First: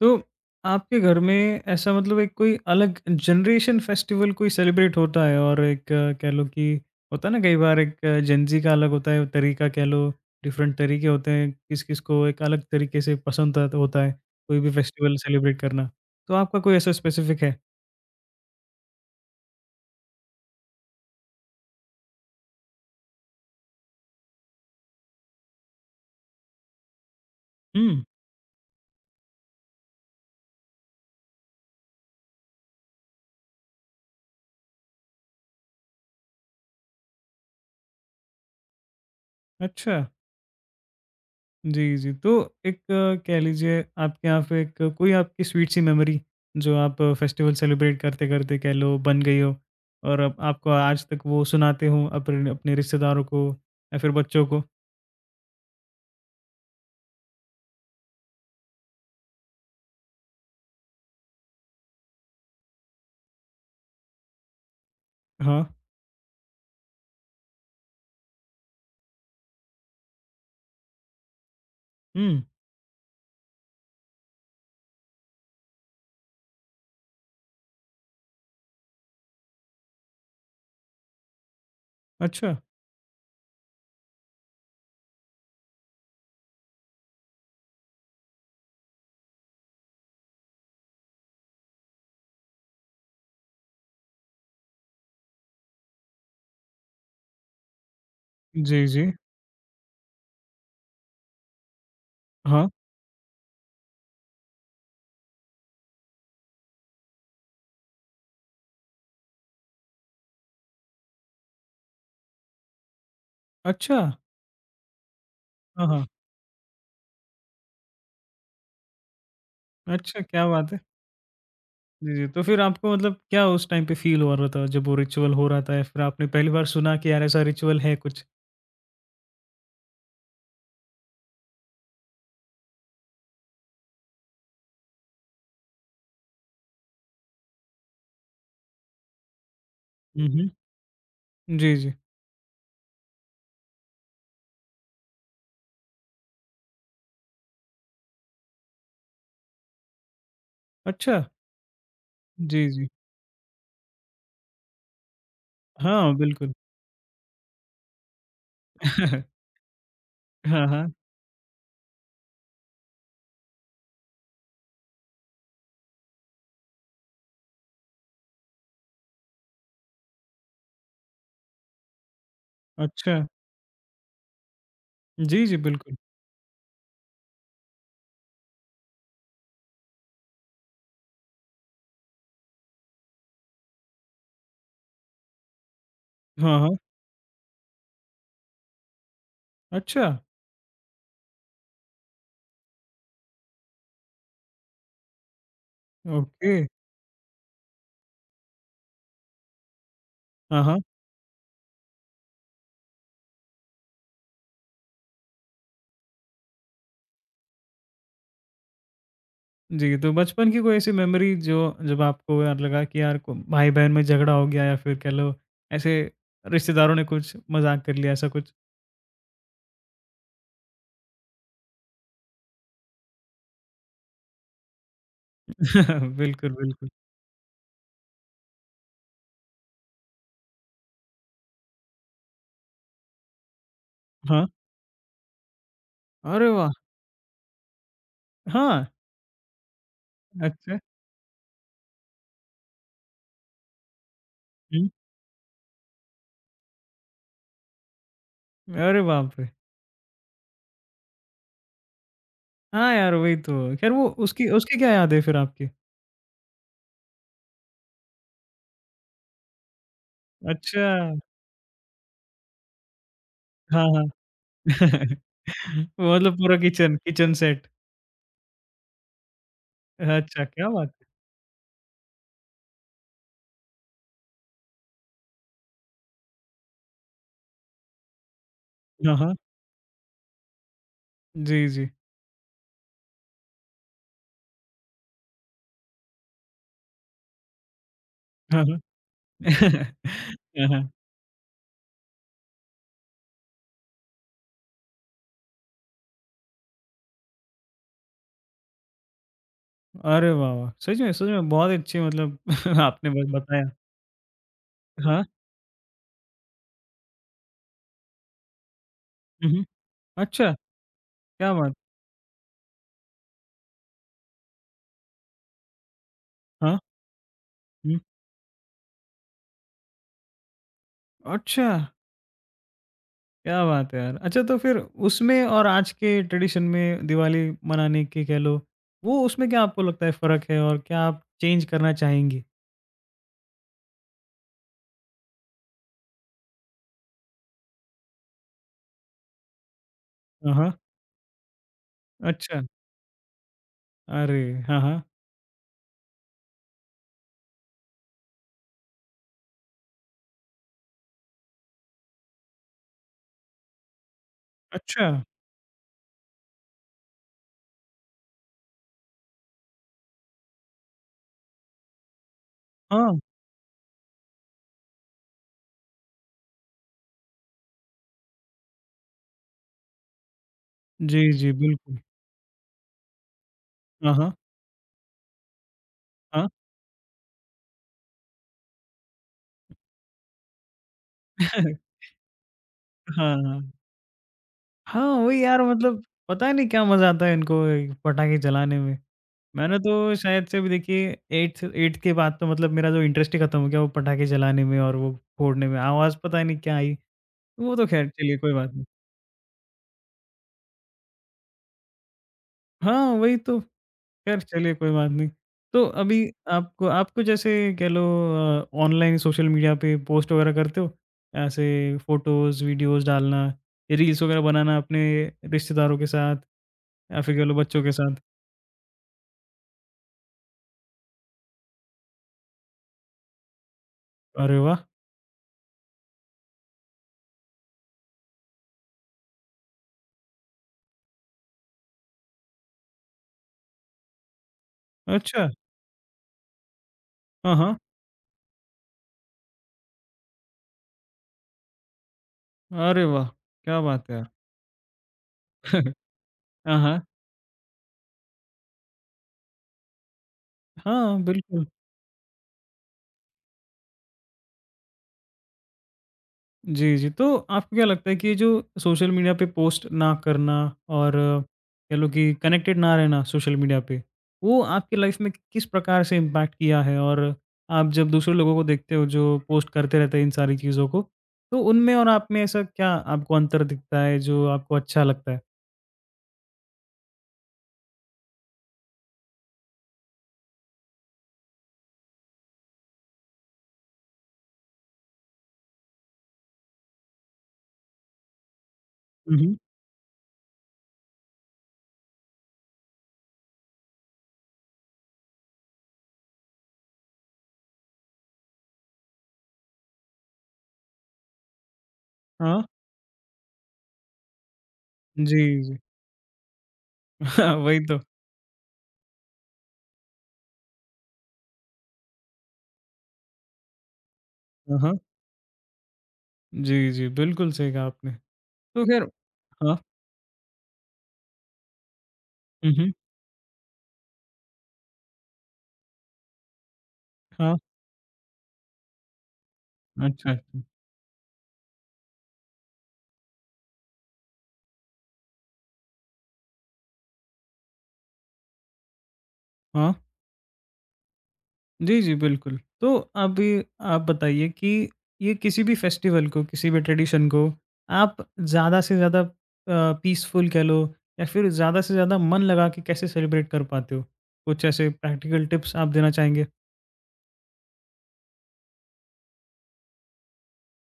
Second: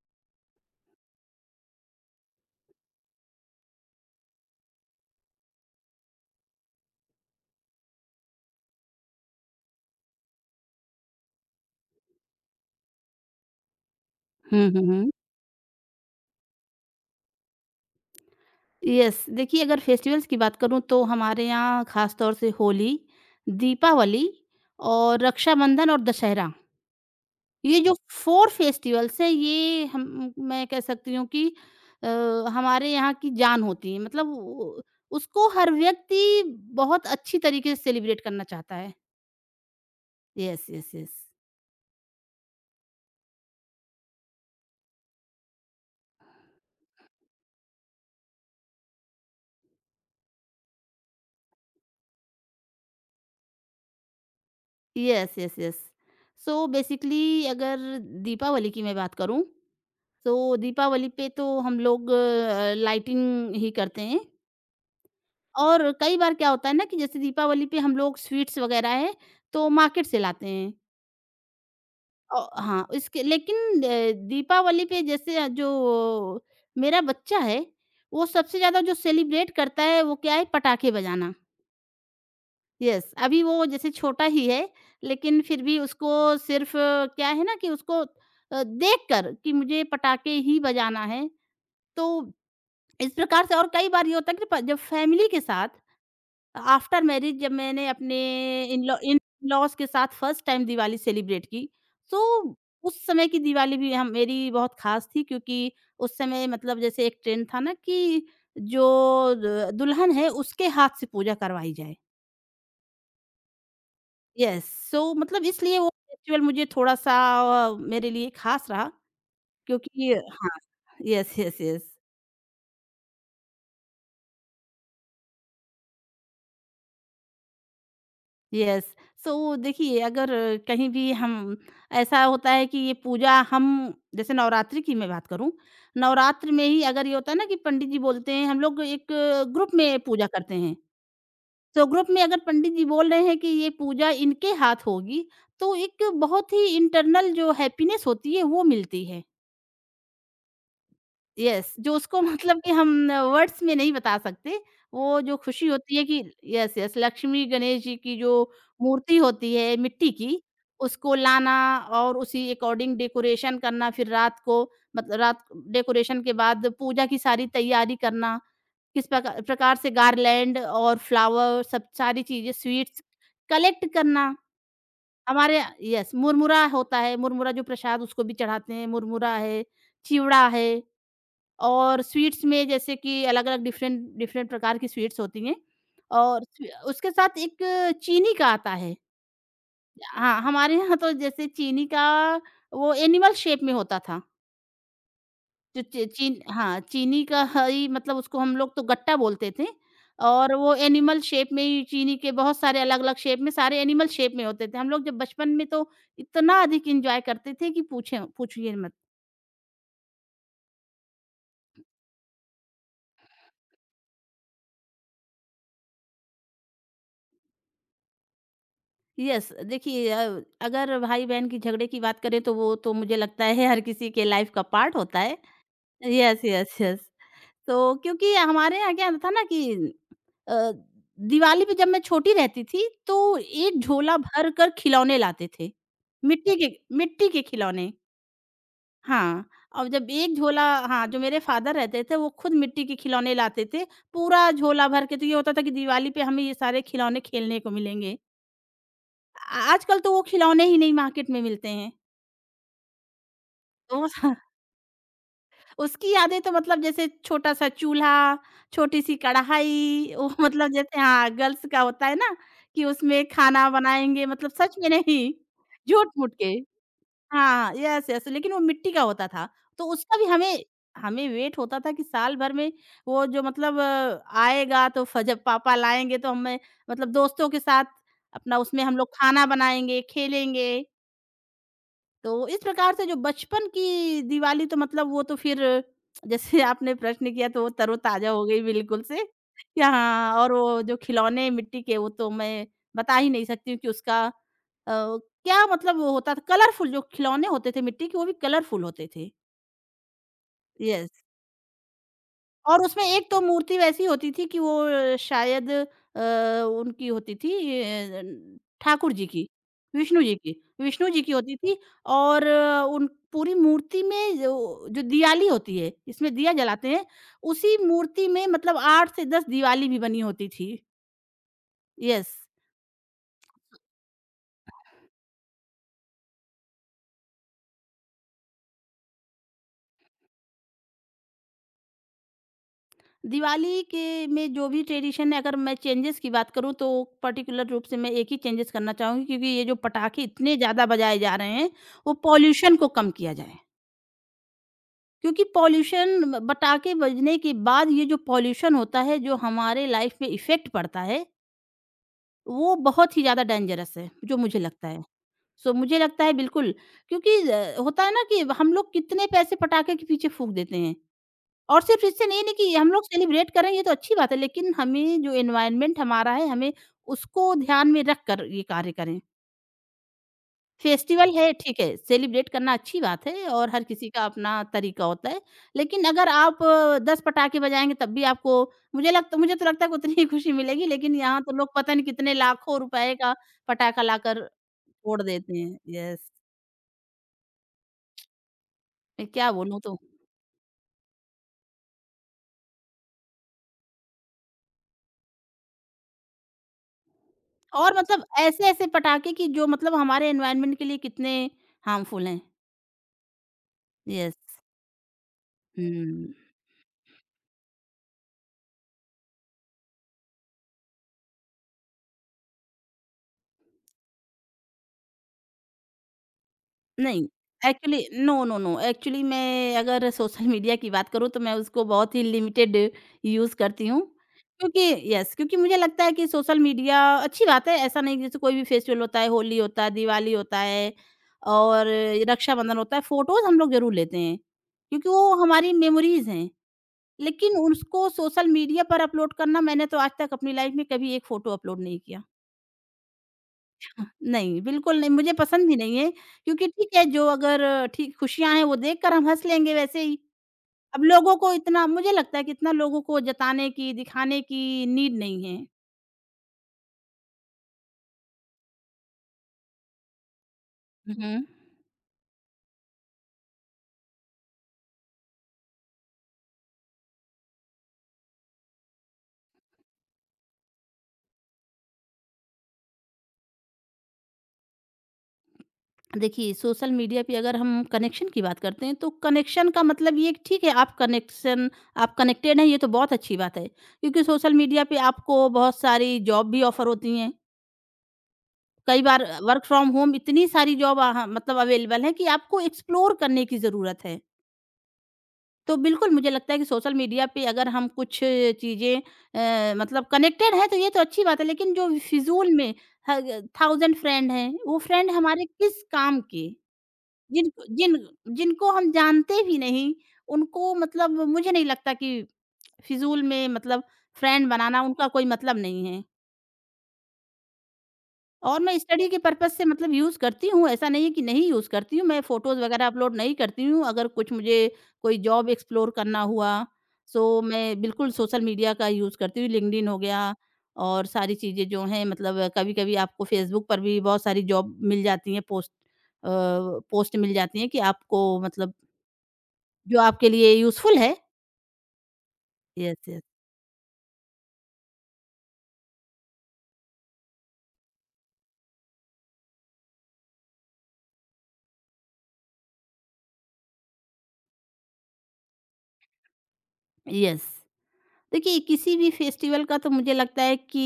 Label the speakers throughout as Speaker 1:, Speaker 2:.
Speaker 1: तो आपके घर में ऐसा मतलब एक कोई अलग जनरेशन फेस्टिवल कोई सेलिब्रेट होता है और एक कह लो कि होता है ना कई बार एक जेंजी का अलग होता है तरीका कह लो। डिफरेंट तरीके होते हैं किस किस को एक अलग तरीके से पसंद होता है कोई
Speaker 2: हुँ,
Speaker 1: भी
Speaker 2: हुँ, हुँ।
Speaker 1: फेस्टिवल सेलिब्रेट करना। तो आपका कोई ऐसा स्पेसिफिक है?
Speaker 2: यस, देखिए अगर फेस्टिवल्स की बात करूँ तो हमारे यहाँ ख़ास तौर से होली, दीपावली और रक्षाबंधन और दशहरा। ये जो
Speaker 1: हम्म।
Speaker 2: 4 फेस्टिवल्स हैं ये हम मैं कह सकती हूँ कि अ, हमारे यहाँ की जान होती है। मतलब उ उसको हर व्यक्ति बहुत अच्छी तरीके से सेलिब्रेट करना चाहता है।
Speaker 1: अच्छा।
Speaker 2: Yes, yes, yes.
Speaker 1: जी, जी। तो एक कह लीजिए आपके यहाँ पे एक कोई आपकी स्वीट सी मेमोरी जो आप फेस्टिवल सेलिब्रेट करते-करते कह लो बन गई हो और अब आपको आज तक वो सुनाते हो अपने अपने रिश्तेदारों को या फिर बच्चों को?
Speaker 2: Yes, yes, yes. So basically अगर दीपावली की मैं बात करूँ तो दीपावली पे तो हम लोग लाइटिंग ही करते हैं।
Speaker 1: हाँ।
Speaker 2: और कई बार क्या होता है ना कि जैसे दीपावली पे हम लोग स्वीट्स वगैरह है तो मार्केट से लाते हैं। औ
Speaker 1: हुँ।
Speaker 2: हाँ, इसके लेकिन दीपावली पे जैसे जो मेरा बच्चा है, वो सबसे ज़्यादा जो सेलिब्रेट करता है वो क्या है पटाखे बजाना।
Speaker 1: अच्छा।
Speaker 2: यस, अभी वो जैसे छोटा ही है, लेकिन फिर भी उसको सिर्फ़ क्या है ना कि उसको देखकर कि मुझे पटाखे ही बजाना है, तो इस प्रकार से। और कई बार ये होता है कि प जब फैमिली के साथ आफ्टर मैरिज जब मैंने अपने
Speaker 1: जी, जी।
Speaker 2: इन-लॉज़ के साथ फर्स्ट टाइम दिवाली सेलिब्रेट की, तो
Speaker 1: हाँ।
Speaker 2: उस समय की दिवाली भी हम मेरी बहुत ख़ास थी क्योंकि उस समय मतलब जैसे एक ट्रेंड था ना कि जो द दुल्हन है उसके हाथ से पूजा करवाई जाए।
Speaker 1: अच्छा!
Speaker 2: यस, सो मतलब इसलिए
Speaker 1: हाँ,
Speaker 2: वो
Speaker 1: हाँ।
Speaker 2: फेस्टिवल मुझे थोड़ा-सा मेरे लिए ख़ास रहा क्योंकि
Speaker 1: अच्छा, क्या
Speaker 2: हाँ,
Speaker 1: बात है।
Speaker 2: Yes, yes, yes.
Speaker 1: जी, जी। तो फिर आपको मतलब क्या उस टाइम पे फ़ील हो रहा था जब वो रिचुअल हो रहा था या फिर आपने पहली बार सुना कि यार ऐसा रिचुअल है कुछ?
Speaker 2: यस, सो देखिए अगर कहीं भी हम ऐसा होता है कि ये पूजा हम जैसे नवरात्रि की मैं बात करूं, नवरात्र में ही अगर ये होता है ना कि पंडित जी बोलते हैं हम लोग एक ग्रुप में पूजा
Speaker 1: हुँ, हुँ।
Speaker 2: करते हैं।
Speaker 1: जी,
Speaker 2: तो
Speaker 1: जी।
Speaker 2: ग्रुप में अगर पंडित जी बोल रहे हैं कि ये पूजा इनके हाथ होगी तो एक बहुत ही इंटरनल जो हैप्पीनेस होती है वो मिलती है।
Speaker 1: अच्छा!
Speaker 2: यस, जो उसको मतलब
Speaker 1: जी,
Speaker 2: कि
Speaker 1: जी।
Speaker 2: हम वर्ड्स में नहीं बता सकते, वो जो खुशी होती है
Speaker 1: हाँ,
Speaker 2: कि
Speaker 1: बिल्कुल।
Speaker 2: यस, यस, लक्ष्मी गणेश जी की जो मूर्ति होती है मिट्टी की,
Speaker 1: हाँ, हाँ।
Speaker 2: उसको लाना और उसी अकॉर्डिंग डेकोरेशन करना, फिर रात को मतलब रात डेकोरेशन के बाद पूजा की सारी तैयारी करना, किस प्रकार से गार्लैंड और फ्लावर सब सारी चीज़ें, स्वीट्स
Speaker 1: अच्छा।
Speaker 2: कलेक्ट करना।
Speaker 1: जी, जी,
Speaker 2: हमारे
Speaker 1: बिल्कुल।
Speaker 2: यस, मुरमुरा होता है, मुरमुरा जो प्रसाद उसको भी चढ़ाते हैं, मुरमुरा है, चिवड़ा है। और स्वीट्स में जैसे कि अलग-अलग डिफ़रेंट डिफ़रेंट प्रकार की स्वीट्स होती हैं और
Speaker 1: हाँ,
Speaker 2: स्वी
Speaker 1: हाँ।
Speaker 2: उसके साथ एक चीनी का आता है।
Speaker 1: अच्छा,
Speaker 2: हाँ, हमारे यहाँ तो जैसे चीनी का वो एनिमल शेप में होता था। जो ची चीन
Speaker 1: ओके।
Speaker 2: हाँ, चीनी का हई मतलब उसको हम लोग तो गट्टा बोलते थे। और
Speaker 1: हाँ,
Speaker 2: वो
Speaker 1: हाँ।
Speaker 2: एनिमल शेप में ही चीनी के बहुत सारे अलग-अलग शेप में सारे एनिमल शेप में होते थे। हम लोग जब बचपन में तो इतना अधिक एन्जॉय करते थे कि पूछें पूछिए मत।
Speaker 1: जी, तो बचपन की कोई ऐसी मेमोरी जो जब आपको यार लगा कि यार को भाई-बहन में झगड़ा हो गया या फिर कह लो ऐसे रिश्तेदारों ने कुछ मज़ाक कर लिया, ऐसा कुछ?
Speaker 2: यस, देखिए अगर भाई बहन की झगड़े की बात करें तो वो तो मुझे लगता है हर किसी के लाइफ का पार्ट होता है। यस,
Speaker 1: बिल्कुल,
Speaker 2: यस,
Speaker 1: बिल्कुल।
Speaker 2: यस, तो क्योंकि हमारे यहाँ क्या था ना कि अ, दिवाली पे जब मैं छोटी रहती थी तो एक झोला
Speaker 1: हाँ।
Speaker 2: भर कर खिलौने लाते थे,
Speaker 1: अरे
Speaker 2: मिट्टी
Speaker 1: वाह!
Speaker 2: के, मिट्टी के खिलौने।
Speaker 1: हाँ,
Speaker 2: हाँ, और जब एक झोला,
Speaker 1: अच्छा।
Speaker 2: हाँ, जो मेरे फादर रहते थे वो खुद मिट्टी के खिलौने लाते थे पूरा झोला
Speaker 1: हुँ।
Speaker 2: भर के, तो ये होता था कि दिवाली पे हमें ये सारे खिलौने खेलने को मिलेंगे।
Speaker 1: अरे बाप रे!
Speaker 2: आजकल तो वो खिलौने ही नहीं मार्केट में मिलते हैं।
Speaker 1: हाँ यार, वही तो। खैर
Speaker 2: तो
Speaker 1: वो उसकी उसकी क्या याद है फिर आपकी?
Speaker 2: उसकी यादें तो मतलब जैसे छोटा-सा चूल्हा, छोटी-सी कढ़ाई वो मतलब
Speaker 1: अच्छा।
Speaker 2: जैसे हाँ, गर्ल्स का होता है ना कि उसमें खाना
Speaker 1: हाँ, हाँ।
Speaker 2: बनाएँगे, मतलब सच में नहीं, झूठ-मूठ
Speaker 1: मतलब
Speaker 2: के।
Speaker 1: पूरा किचन किचन सेट।
Speaker 2: हाँ, यस, यस, लेकिन वो मिट्टी का होता था। तो उसका भी
Speaker 1: अच्छा,
Speaker 2: हमें
Speaker 1: क्या बात है!
Speaker 2: हमें वेट होता था कि साल भर में वो जो मतलब आएगा तो फ जब पापा लाएँगे तो हमें मतलब दोस्तों के साथ अपना उसमें हम लोग
Speaker 1: हाँ, हाँ।
Speaker 2: खाना बनाएँगे, खेलेंगे।
Speaker 1: जी, जी।
Speaker 2: तो इस प्रकार से जो बचपन की दिवाली तो मतलब वो तो फिर जैसे आपने प्रश्न किया तो वो तरोताज़ा हो गई
Speaker 1: हाँ,
Speaker 2: बिल्कुल से। कि
Speaker 1: हाँ।
Speaker 2: हाँ, और
Speaker 1: हाँ,
Speaker 2: वो
Speaker 1: हाँ।
Speaker 2: जो खिलौने मिट्टी के वो तो मैं बता ही नहीं सकती हूँ कि उसका क्या मतलब, वो होता था कलरफुल, जो खिलौने होते थे मिट्टी के वो भी कलरफुल होते थे।
Speaker 1: अरे वाह, वाह! सच
Speaker 2: यस।
Speaker 1: में, सच में बहुत अच्छी मतलब
Speaker 2: और उसमें
Speaker 1: आपने
Speaker 2: एक
Speaker 1: ब
Speaker 2: तो
Speaker 1: बताया।
Speaker 2: मूर्ति वैसी होती थी कि वो
Speaker 1: हाँ।
Speaker 2: शायद उनकी होती थी अ, न ठाकुर जी की,
Speaker 1: हुँ, हुँ।
Speaker 2: विष्णु जी की,
Speaker 1: अच्छा,
Speaker 2: विष्णु जी की
Speaker 1: क्या
Speaker 2: होती
Speaker 1: बात!
Speaker 2: थी। और उन पूरी मूर्ति में जो जो दियाली होती है, इसमें दिया
Speaker 1: हाँ,
Speaker 2: जलाते हैं, उसी
Speaker 1: हुँ।
Speaker 2: मूर्ति में मतलब 8 से 10 दिवाली भी बनी होती थी।
Speaker 1: अच्छा,
Speaker 2: यस,
Speaker 1: क्या बात है यार! अच्छा तो फिर उसमें और आज के ट्रेडिशन में दिवाली मनाने की कह लो, वो उसमें क्या आपको लगता है फ़र्क है और क्या आप चेंज करना चाहेंगी?
Speaker 2: दिवाली के में जो भी ट्रेडिशन है अगर मैं चेंजेज़ की बात करूँ तो पर्टिकुलर रूप से मैं एक ही चेंजेज़ करना चाहूँगी क्योंकि ये जो पटाखे
Speaker 1: हाँ,
Speaker 2: इतने
Speaker 1: हाँ।
Speaker 2: ज़्यादा बजाए जा रहे हैं, वो
Speaker 1: अच्छा।
Speaker 2: पॉल्यूशन को कम किया जाए।
Speaker 1: अरे! हाँ, हाँ।
Speaker 2: क्योंकि पॉल्यूशन पटाखे बजने के बाद ये जो पॉल्यूशन होता है, जो हमारे लाइफ में इफ़ेक्ट पड़ता है, वो बहुत ही ज़्यादा डेंजरस है, जो मुझे लगता है।
Speaker 1: अच्छा!
Speaker 2: सो मुझे लगता है बिल्कुल क्योंकि होता है ना कि हम लोग कितने पैसे पटाखे के पीछे फूँक देते हैं। और सिर्फ़ इससे नहीं, नहीं कि हम लोग
Speaker 1: हाँ।
Speaker 2: सेलिब्रेट कर रहे हैं, ये तो अच्छी बात है, लेकिन हमें जो एनवायरनमेंट हमारा है, हमें उसको ध्यान में रख कर ये कार्य करें।
Speaker 1: जी,
Speaker 2: फेस्टिवल है,
Speaker 1: जी,
Speaker 2: ठीक है,
Speaker 1: बिल्कुल।
Speaker 2: सेलिब्रेट करना अच्छी बात है और हर किसी
Speaker 1: हाँ,
Speaker 2: का
Speaker 1: हाँ।
Speaker 2: अपना तरीका होता है। लेकिन अगर
Speaker 1: हाँ।
Speaker 2: आप 10 पटाखे बजाएँगे तब भी आपको मुझे तो लगता है कि उतनी ही खुशी मिलेगी, लेकिन यहाँ तो लोग पता नहीं कितने लाखों रुपए का
Speaker 1: हाँ, हाँ।
Speaker 2: पटाखा लाकर
Speaker 1: हाँ,
Speaker 2: फोड़
Speaker 1: वही
Speaker 2: देते
Speaker 1: यार
Speaker 2: हैं।
Speaker 1: मतलब
Speaker 2: यस,
Speaker 1: पता नहीं क्या मज़ा आता है इनको ये पटाखे चलाने में।
Speaker 2: मैं क्या
Speaker 1: मैंने
Speaker 2: बोलूँ तो
Speaker 1: तो शायद से भी देखिए 8th के बाद तो मतलब मेरा जो इंटरेस्ट ही खत्म हो गया वो पटाखे चलाने में और वो फोड़ने में। आवाज़ पता नहीं क्या आई, वो तो
Speaker 2: और
Speaker 1: ख़ैर
Speaker 2: मतलब
Speaker 1: चलिए कोई बात नहीं।
Speaker 2: ऐसे-ऐसे पटाखे कि जो मतलब हमारे एनवायरनमेंट के लिए कितने हार्मफुल हैं।
Speaker 1: हाँ, वही तो। ख़ैर
Speaker 2: यस,
Speaker 1: चलिए कोई बात नहीं। तो अभी
Speaker 2: हुँ।
Speaker 1: आपको, आपको जैसे कह लो ऑनलाइन सोशल मीडिया पे पोस्ट वग़ैरह करते हो? ऐसे फ़ोटोज़, वीडियोज़ डालना, रील्स वग़ैरह बनाना अपने रिश्तेदारों के साथ या
Speaker 2: नहीं,
Speaker 1: फिर कह लो बच्चों के
Speaker 2: एक्चुअली
Speaker 1: साथ?
Speaker 2: नो, नो, नो, एक्चुअली मैं अगर सोशल मीडिया की बात करूँ तो मैं उसको बहुत ही लिमिटेड यूज़ करती हूँ।
Speaker 1: अरे वाह!
Speaker 2: क्योंकि यस, क्योंकि मुझे लगता है कि सोशल मीडिया अच्छी बात है, ऐसा नहीं कि जैसे कोई भी फेस्टिवल होता है, होली होता है, दिवाली होता है और रक्षाबंधन होता है, फ़ोटोज़ हम लोग ज़रूर लेते हैं, क्योंकि वो
Speaker 1: अच्छा!
Speaker 2: हमारी मेमोरीज़ हैं।
Speaker 1: हाँ,
Speaker 2: लेकिन
Speaker 1: हाँ।
Speaker 2: उसको सोशल मीडिया पर अपलोड करना मैंने तो आज तक अपनी लाइफ़ में कभी एक फ़ोटो अपलोड नहीं किया।
Speaker 1: अरे वाह! क्या बात है यार।
Speaker 2: नहीं, बिल्कुल नहीं, मुझे पसंद भी नहीं है क्योंकि
Speaker 1: हाँ,
Speaker 2: ठीक है,
Speaker 1: हाँ।
Speaker 2: जो अगर ठीक खुशियाँ हैं वो देखकर हम हँस लेंगे वैसे ही। अब
Speaker 1: हाँ,
Speaker 2: लोगों को
Speaker 1: बिल्कुल।
Speaker 2: इतना मुझे लगता है कि इतना लोगों को जताने की, दिखाने की नीड नहीं है।
Speaker 1: जी, जी। तो आपको क्या लगता है कि ये जो सोशल मीडिया पे पोस्ट ना करना और
Speaker 2: हुँ, हुँ।
Speaker 1: कह लो कि कनेक्टेड ना रहना सोशल मीडिया पे, वो आपकी लाइफ़ में किस प्रकार से इम्पैक्ट किया है? और आप जब दूसरे लोगों को देखते हो जो पोस्ट करते रहते हैं इन सारी चीज़ों को, तो उनमें और आप में ऐसा क्या आपको अंतर दिखता है जो आपको अच्छा लगता है?
Speaker 2: देखिए सोशल मीडिया पे अगर हम कनेक्शन की बात करते हैं तो कनेक्शन का मतलब ये कि ठीक है आप कनेक्टेड हैं ये तो बहुत अच्छी बात है। क्योंकि सोशल मीडिया पे आपको बहुत सारी जॉब भी ऑफ़र होती हैं। कई बार
Speaker 1: हुँ, हुँ।
Speaker 2: वर्क फ्रॉम होम इतनी सारी जॉब अ, ह मतलब अवेलेबल है कि आपको एक्सप्लोर करने की ज़रूरत है। तो बिल्कुल मुझे लगता है कि सोशल मीडिया पे अगर हम कुछ चीज़ें मतलब कनेक्टेड हैं तो ये तो अच्छी बात है, लेकिन जो फिजूल
Speaker 1: हाँ।
Speaker 2: में थाउजेंड फ्रेंड हैं वो फ्रेंड
Speaker 1: जी,
Speaker 2: हमारे
Speaker 1: जी।
Speaker 2: किस काम के, जिन
Speaker 1: हाँ, वही
Speaker 2: जिन
Speaker 1: तो।
Speaker 2: जिनको हम जानते भी नहीं, उनको मतलब मुझे नहीं लगता कि फिजूल में मतलब फ्रेंड
Speaker 1: हाँ,
Speaker 2: बनाना,
Speaker 1: हाँ।
Speaker 2: उनका कोई मतलब नहीं है।
Speaker 1: जी, जी। बिल्कुल सही कहा आपने।
Speaker 2: और मैं
Speaker 1: तो ख़ैर
Speaker 2: स्टडी के पर्पज़ से
Speaker 1: हाँ।
Speaker 2: मतलब यूज़ करती हूँ, ऐसा नहीं है कि नहीं यूज़ करती हूँ, मैं फ़ोटोज़
Speaker 1: हुँ,
Speaker 2: वगैरह
Speaker 1: हुँ।
Speaker 2: अपलोड नहीं करती हूँ, अगर कुछ मुझे कोई जॉब एक्सप्लोर करना हुआ, सो
Speaker 1: हाँ।
Speaker 2: मैं बिल्कुल सोशल मीडिया का यूज़ करती हूँ, लिंक्डइन हो
Speaker 1: अच्छा,
Speaker 2: गया
Speaker 1: अच्छा।
Speaker 2: और सारी चीज़ें जो हैं, मतलब कभी-कभी आपको फ़ेसबुक पर भी बहुत सारी जॉब मिल जाती हैं, अ, पोस्ट मिल जाती हैं कि आपको मतलब
Speaker 1: हाँ।
Speaker 2: जो आपके लिए यूज़फुल है।
Speaker 1: जी, जी, बिल्कुल।
Speaker 2: यस,
Speaker 1: तो
Speaker 2: यस।
Speaker 1: अभी आप बताइए कि ये किसी भी फेस्टिवल को, किसी भी ट्रेडिशन को आप ज़्यादा से ज़्यादा पीसफुल कह लो या फिर ज़्यादा से ज़्यादा मन लगा के कैसे सेलिब्रेट कर पाते हो? कुछ ऐसे प्रैक्टिकल टिप्स आप देना चाहेंगे?
Speaker 2: यस। देखिए किसी भी फेस्टिवल का तो मुझे लगता है कि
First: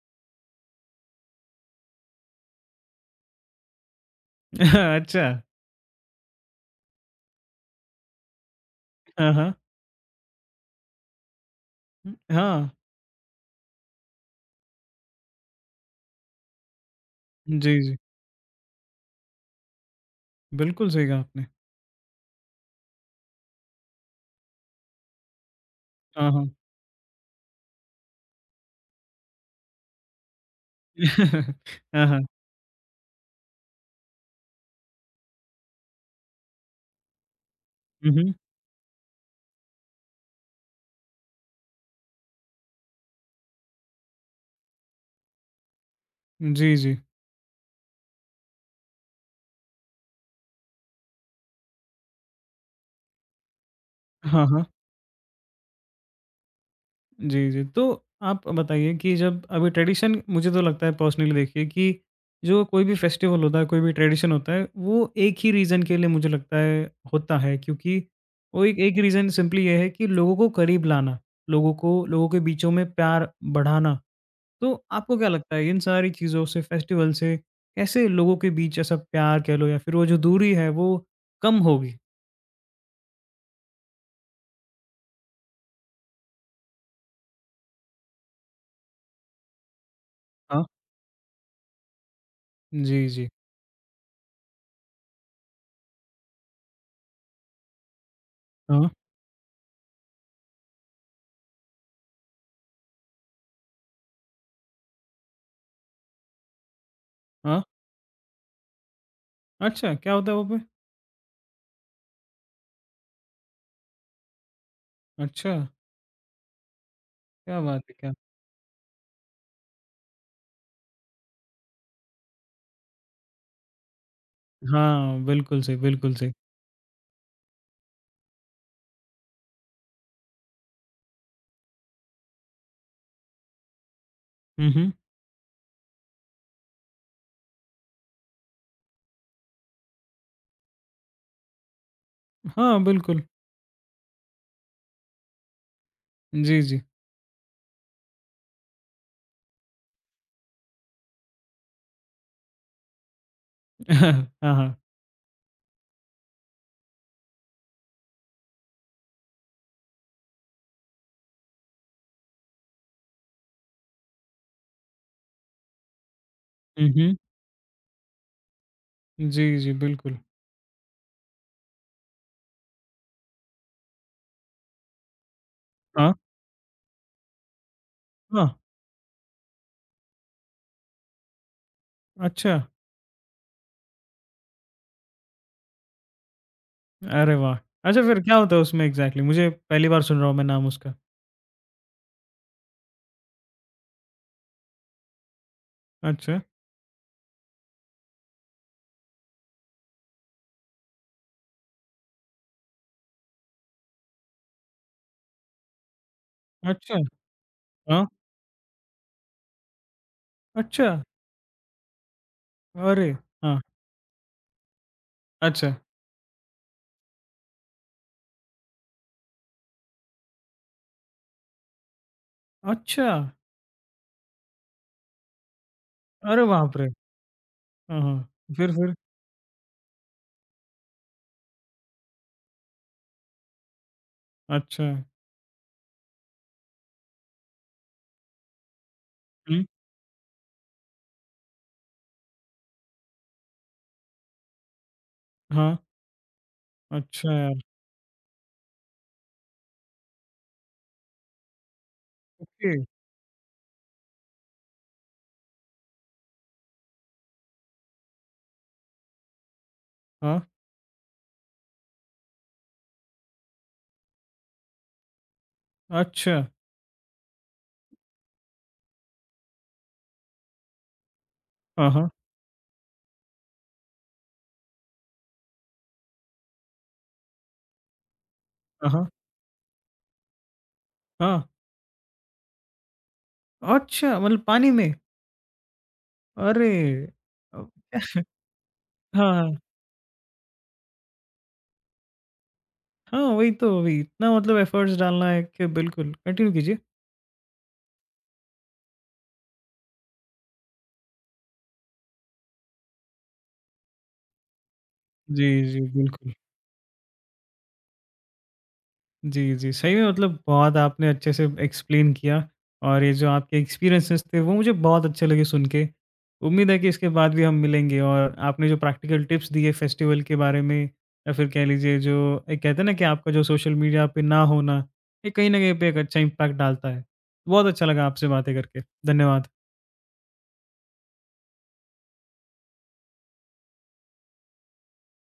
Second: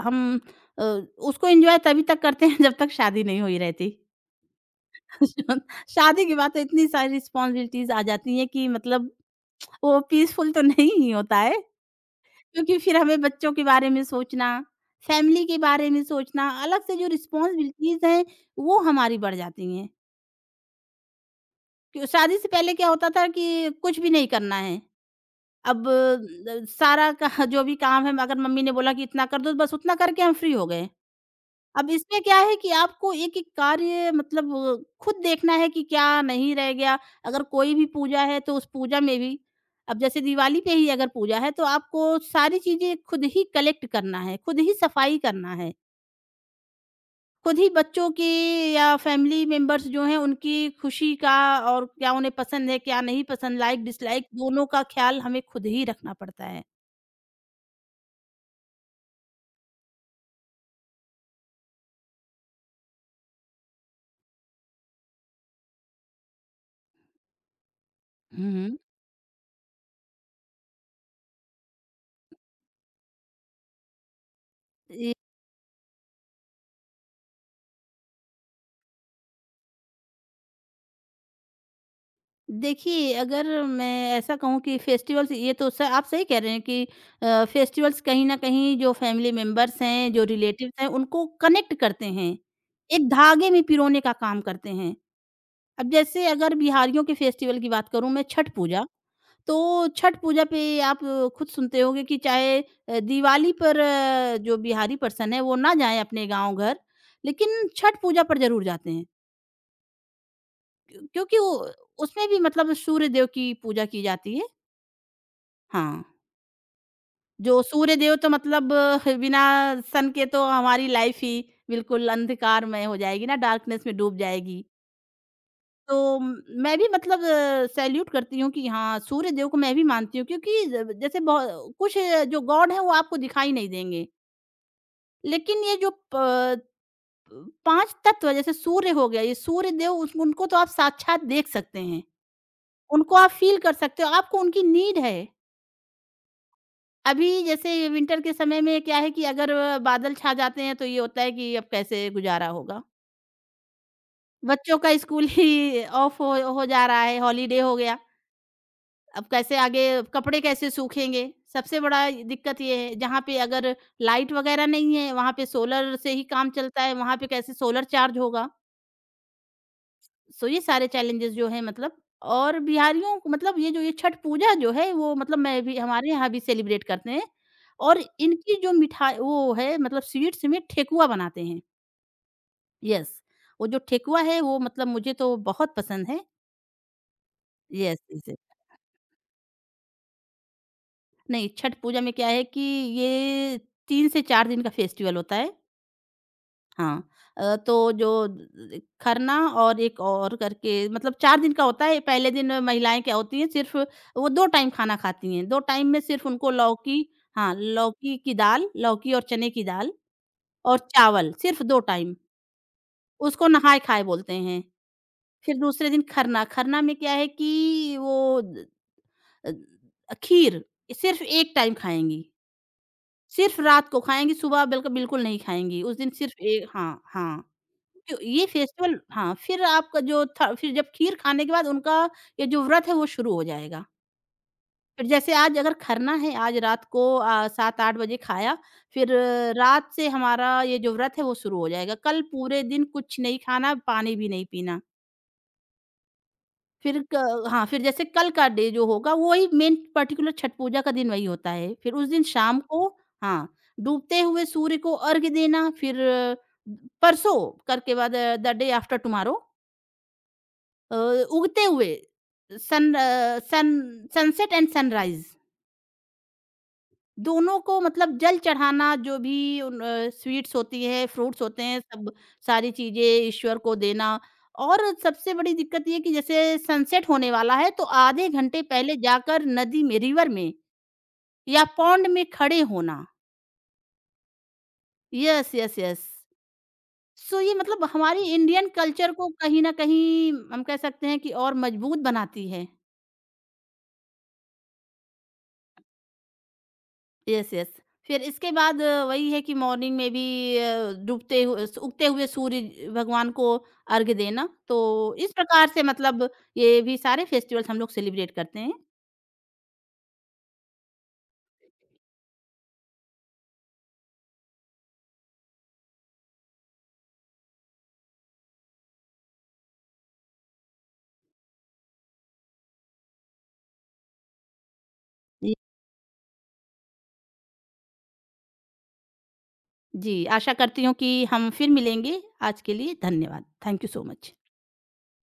Speaker 2: हम अ, उसको एंजॉय तभी तक करते हैं जब तक शादी नहीं हुई रहती।
Speaker 1: अच्छा।
Speaker 2: शादी के बाद तो इतनी सारी रिस्पॉन्सिबिलिटीज आ जाती हैं कि मतलब
Speaker 1: हाँ, हाँ।
Speaker 2: वो पीसफुल तो नहीं ही होता है
Speaker 1: हुँ, हाँ।
Speaker 2: क्योंकि फिर हमें बच्चों के बारे में सोचना, फैमिली के बारे में सोचना, अलग से जो
Speaker 1: जी, जी।
Speaker 2: रिस्पॉन्सिबिलिटीज हैं वो हमारी बढ़ जाती हैं।
Speaker 1: बिल्कुल सही कहा आपने।
Speaker 2: क्यों- शादी से पहले क्या होता था कि कुछ भी नहीं करना है, अब
Speaker 1: हाँ, हाँ।
Speaker 2: सारा का जो भी काम है अगर मम्मी ने बोला कि इतना कर दो, तो बस उतना करके हम फ्री हो गए। अब
Speaker 1: हाँ,
Speaker 2: इसमें
Speaker 1: हाँ।
Speaker 2: क्या है कि आपको एक-एक कार्य मतलब खुद देखना है कि क्या नहीं रह गया। अगर कोई भी
Speaker 1: हुँ,
Speaker 2: पूजा
Speaker 1: हुँ।
Speaker 2: है तो उस पूजा में भी अब जैसे दिवाली पे ही अगर पूजा है तो आपको सारी चीज़ें खुद ही कलेक्ट करना है, खुद ही सफाई करना है।
Speaker 1: जी, जी।
Speaker 2: खुद ही बच्चों की या फैमिली मेंबर्स जो हैं उनकी खुशी का और क्या उन्हें पसंद है, क्या नहीं पसंद, लाइक डिसलाइक
Speaker 1: हाँ,
Speaker 2: दोनों
Speaker 1: हाँ।
Speaker 2: का ख़्याल हमें खुद ही रखना पड़ता है।
Speaker 1: जी, जी। तो आप बताइए कि जब अभी ट्रेडिशन मुझे तो लगता है पर्सनली देखिए कि जो कोई भी फेस्टिवल होता है, कोई भी ट्रेडिशन होता है, वो एक ही रीज़न के लिए मुझे लगता है होता है क्योंकि
Speaker 2: हुँ,
Speaker 1: वो
Speaker 2: हुँ।
Speaker 1: एक एक रीज़न सिंपली ये है कि लोगों को करीब लाना, लोगों को लोगों के बीचों में प्यार बढ़ाना। तो
Speaker 2: ये
Speaker 1: आपको क्या लगता है इन सारी चीज़ों से, फेस्टिवल से कैसे लोगों के बीच ऐसा प्यार कह लो या फिर वो जो दूरी है वो कम होगी?
Speaker 2: देखिए, अगर मैं ऐसा कहूँ कि फेस्टिवल्स ये तो स आप सही कह रहे हैं कि फेस्टिवल्स कहीं न कहीं जो फैमिली मेंबर्स हैं, जो
Speaker 1: हाँ।
Speaker 2: रिलेटिव्स हैं, उनको कनेक्ट करते हैं। एक
Speaker 1: जी, जी।
Speaker 2: धागे में पिरोने का काम करते हैं। अब जैसे अगर बिहारियों के फेस्टिवल की बात करूँ मैं छठ पूजा,
Speaker 1: हाँ।
Speaker 2: तो छठ पूजा पे आप खुद सुनते होंगे कि चाहे दिवाली पर जो बिहारी पर्सन है, वो ना जाएँ अपने गाँव घर,
Speaker 1: हाँ,
Speaker 2: लेकिन छठ पूजा पर ज़रूर जाते हैं।
Speaker 1: अच्छा क्या होता है वो पे?
Speaker 2: क्योंकि वो उसमें भी मतलब सूर्य देव की पूजा की जाती है।
Speaker 1: अच्छा,
Speaker 2: हाँ,
Speaker 1: क्या
Speaker 2: जो
Speaker 1: बात
Speaker 2: सूर्य
Speaker 1: है! क्या
Speaker 2: देव तो मतलब बिना सन के तो हमारी लाइफ ही बिल्कुल अंधकारमय हो जाएगी ना, डार्कनेस में डूब जाएगी।
Speaker 1: हाँ, बिल्कुल सही, बिल्कुल
Speaker 2: तो
Speaker 1: सही।
Speaker 2: म- मैं भी मतलब सैल्यूट करती हूँ कि हाँ, सूर्य देव को मैं भी मानती हूँ क्योंकि ज जैसे बहु कुछ जो गॉड हैं वो आपको दिखाई नहीं देंगे।
Speaker 1: हुँ, हुँ।
Speaker 2: लेकिन ये जो प 5 तत्व जैसे सूर्य हो गया, ये सूर्य देव उस उनको तो आप साक्षात देख सकते हैं।
Speaker 1: हाँ,
Speaker 2: उनको
Speaker 1: बिल्कुल।
Speaker 2: आप फ़ील कर सकते हो, आपको उनकी नीड है।
Speaker 1: जी, जी।
Speaker 2: अभी जैसे विंटर के समय में क्या है कि अगर बादल छा जाते हैं तो ये होता है कि अब कैसे गुज़ारा होगा।
Speaker 1: हाँ, हाँ।
Speaker 2: बच्चों का स्कूल ही ऑफ हो जा रहा है, हॉलिडे हो गया। अब कैसे आगे कपड़े कैसे सूखेंगे? सबसे बड़ा दिक्कत ये है जहाँ पे अगर लाइट वग़ैरह नहीं है, वहाँ पे सोलर से ही काम चलता
Speaker 1: हुँ,
Speaker 2: है,
Speaker 1: हुँ।
Speaker 2: वहाँ पे कैसे सोलर चार्ज होगा?
Speaker 1: जी, जी, बिल्कुल।
Speaker 2: सो ये सारे चैलेंजेस जो हैं मतलब और बिहारियों को मतलब ये जो ये छठ पूजा जो है वो मतलब मैं भी हमारे
Speaker 1: हाँ,
Speaker 2: यहाँ भी सेलिब्रेट करते हैं और
Speaker 1: हाँ।
Speaker 2: इनकी जो मिठाई वो है मतलब स्वीट्स में ठेकुआ बनाते हैं।
Speaker 1: अच्छा,
Speaker 2: यस, वो जो ठेकुआ है वो मतलब मुझे तो बहुत पसंद है।
Speaker 1: अरे वाह!
Speaker 2: यस,
Speaker 1: अच्छा फिर
Speaker 2: यस,
Speaker 1: क्या
Speaker 2: यस।
Speaker 1: होता है उसमें एग्ज़ैक्टली? मुझे पहली बार सुन रहा हूँ मैं नाम उसका।
Speaker 2: नहीं, छठ पूजा में क्या है कि ये 3 से 4 दिन का फेस्टिवल होता है।
Speaker 1: अच्छा,
Speaker 2: हाँ तो जो द खरना और एक और करके मतलब 4 दिन का होता है। पहले दिन महिलाएँ क्या होती हैं सिर्फ़ वो 2 टाइम खाना खाती हैं। 2 टाइम में सिर्फ़ उनको
Speaker 1: अच्छा,
Speaker 2: लौकी हाँ,
Speaker 1: हाँ,
Speaker 2: लौकी की दाल, लौकी और चने की दाल और
Speaker 1: अच्छा,
Speaker 2: चावल सिर्फ़ 2 टाइम।
Speaker 1: अरे!
Speaker 2: उसको
Speaker 1: हाँ,
Speaker 2: नहाए-खाए बोलते हैं। फिर
Speaker 1: अच्छा,
Speaker 2: दूसरे दिन खरना, खरना में क्या है कि वो द खीर सिर्फ़ 1 टाइम खाएँगी।
Speaker 1: अच्छा,
Speaker 2: सिर्फ़ रात को खाएँगी, सुबह बिल्कुल नहीं खाएँगी। उस दिन सिर्फ़
Speaker 1: अरे
Speaker 2: ए
Speaker 1: बाप रे!
Speaker 2: हाँ, हाँ।
Speaker 1: हाँ,
Speaker 2: तो
Speaker 1: हाँ।
Speaker 2: ये
Speaker 1: फिर फिर?
Speaker 2: फेस्टिवल हाँ, फिर आपका जो था फिर जब खीर खाने के बाद उनका ये जो व्रत है वो शुरू हो जाएगा।
Speaker 1: अच्छा,
Speaker 2: फिर जैसे आज अगर खरना है, आज रात को 7-8 बजे खाया, फिर
Speaker 1: हुँ,
Speaker 2: रात से हमारा ये जो व्रत है वो शुरू हो जाएगा। कल पूरे दिन कुछ नहीं खाना, पानी भी नहीं पीना।
Speaker 1: हाँ,
Speaker 2: फिर क
Speaker 1: अच्छा यार,
Speaker 2: हाँ, फिर जैसे कल का डे जो होगा वही मेन पर्टिकुलर छठ पूजा का दिन वही होता है। फिर उस दिन शाम
Speaker 1: ओके,
Speaker 2: को हाँ, डूबते हुए सूर्य को अर्घ्य देना, फिर परसों करके बाद द डे आफ्टर टुमारो
Speaker 1: हाँ,
Speaker 2: अ, उगते हुए सन सनसेट एंड सनराइज
Speaker 1: अच्छा,
Speaker 2: दोनों को मतलब जल चढ़ाना जो भी स्वीट्स होती है, फ्रूट्स होते हैं,
Speaker 1: हाँ, हाँ,
Speaker 2: सब सारी चीज़ें ईश्वर को देना और सबसे बड़ी दिक्कत ये है कि जैसे सनसेट होने वाला है तो आधे घंटे
Speaker 1: हाँ,
Speaker 2: पहले
Speaker 1: हाँ,
Speaker 2: जाकर नदी में, रिवर में
Speaker 1: हाँ,
Speaker 2: या पॉन्ड में खड़े होना।
Speaker 1: अच्छा मतलब पानी में?
Speaker 2: Yes, yes, yes.
Speaker 1: अरे!
Speaker 2: सो ये
Speaker 1: अ,
Speaker 2: मतलब हमारी इंडियन कल्चर को
Speaker 1: हाँ,
Speaker 2: कहीं न कहीं हम कह सकते हैं कि और मजबूत बनाती है।
Speaker 1: हाँ, वही तो, वही इतना मतलब एफर्ट्स डालना है कि बिल्कुल, कंटिन्यू कीजिए।
Speaker 2: Yes, yes. फिर इसके बाद वही है कि मॉर्निंग में भी डूबते हुए उगते हुए सूर्य भगवान को अर्घ्य देना। तो इस
Speaker 1: जी,
Speaker 2: प्रकार
Speaker 1: जी,
Speaker 2: से मतलब
Speaker 1: बिल्कुल।
Speaker 2: ये भी सारे फेस्टिवल्स हम लोग सेलिब्रेट करते हैं।
Speaker 1: जी, जी, सही में मतलब बहुत आपने अच्छे से एक्सप्लेन किया और ये जो आपके एक्सपीरियंसेस थे वो मुझे बहुत अच्छे लगे सुन के। उम्मीद है कि इसके बाद भी हम मिलेंगे और आपने जो प्रैक्टिकल टिप्स दिए फेस्टिवल के बारे में या फिर कह लीजिए जो एक कहते हैं ना कि आपका जो सोशल मीडिया पे ना होना, ये कहीं
Speaker 2: जी।
Speaker 1: न कहीं पे एक अच्छा इम्पैक्ट डालता है। बहुत अच्छा लगा आपसे बातें करके। धन्यवाद।
Speaker 2: जी, आशा करती हूँ कि हम फिर मिलेंगे। आज के लिए धन्यवाद। Thank you so much.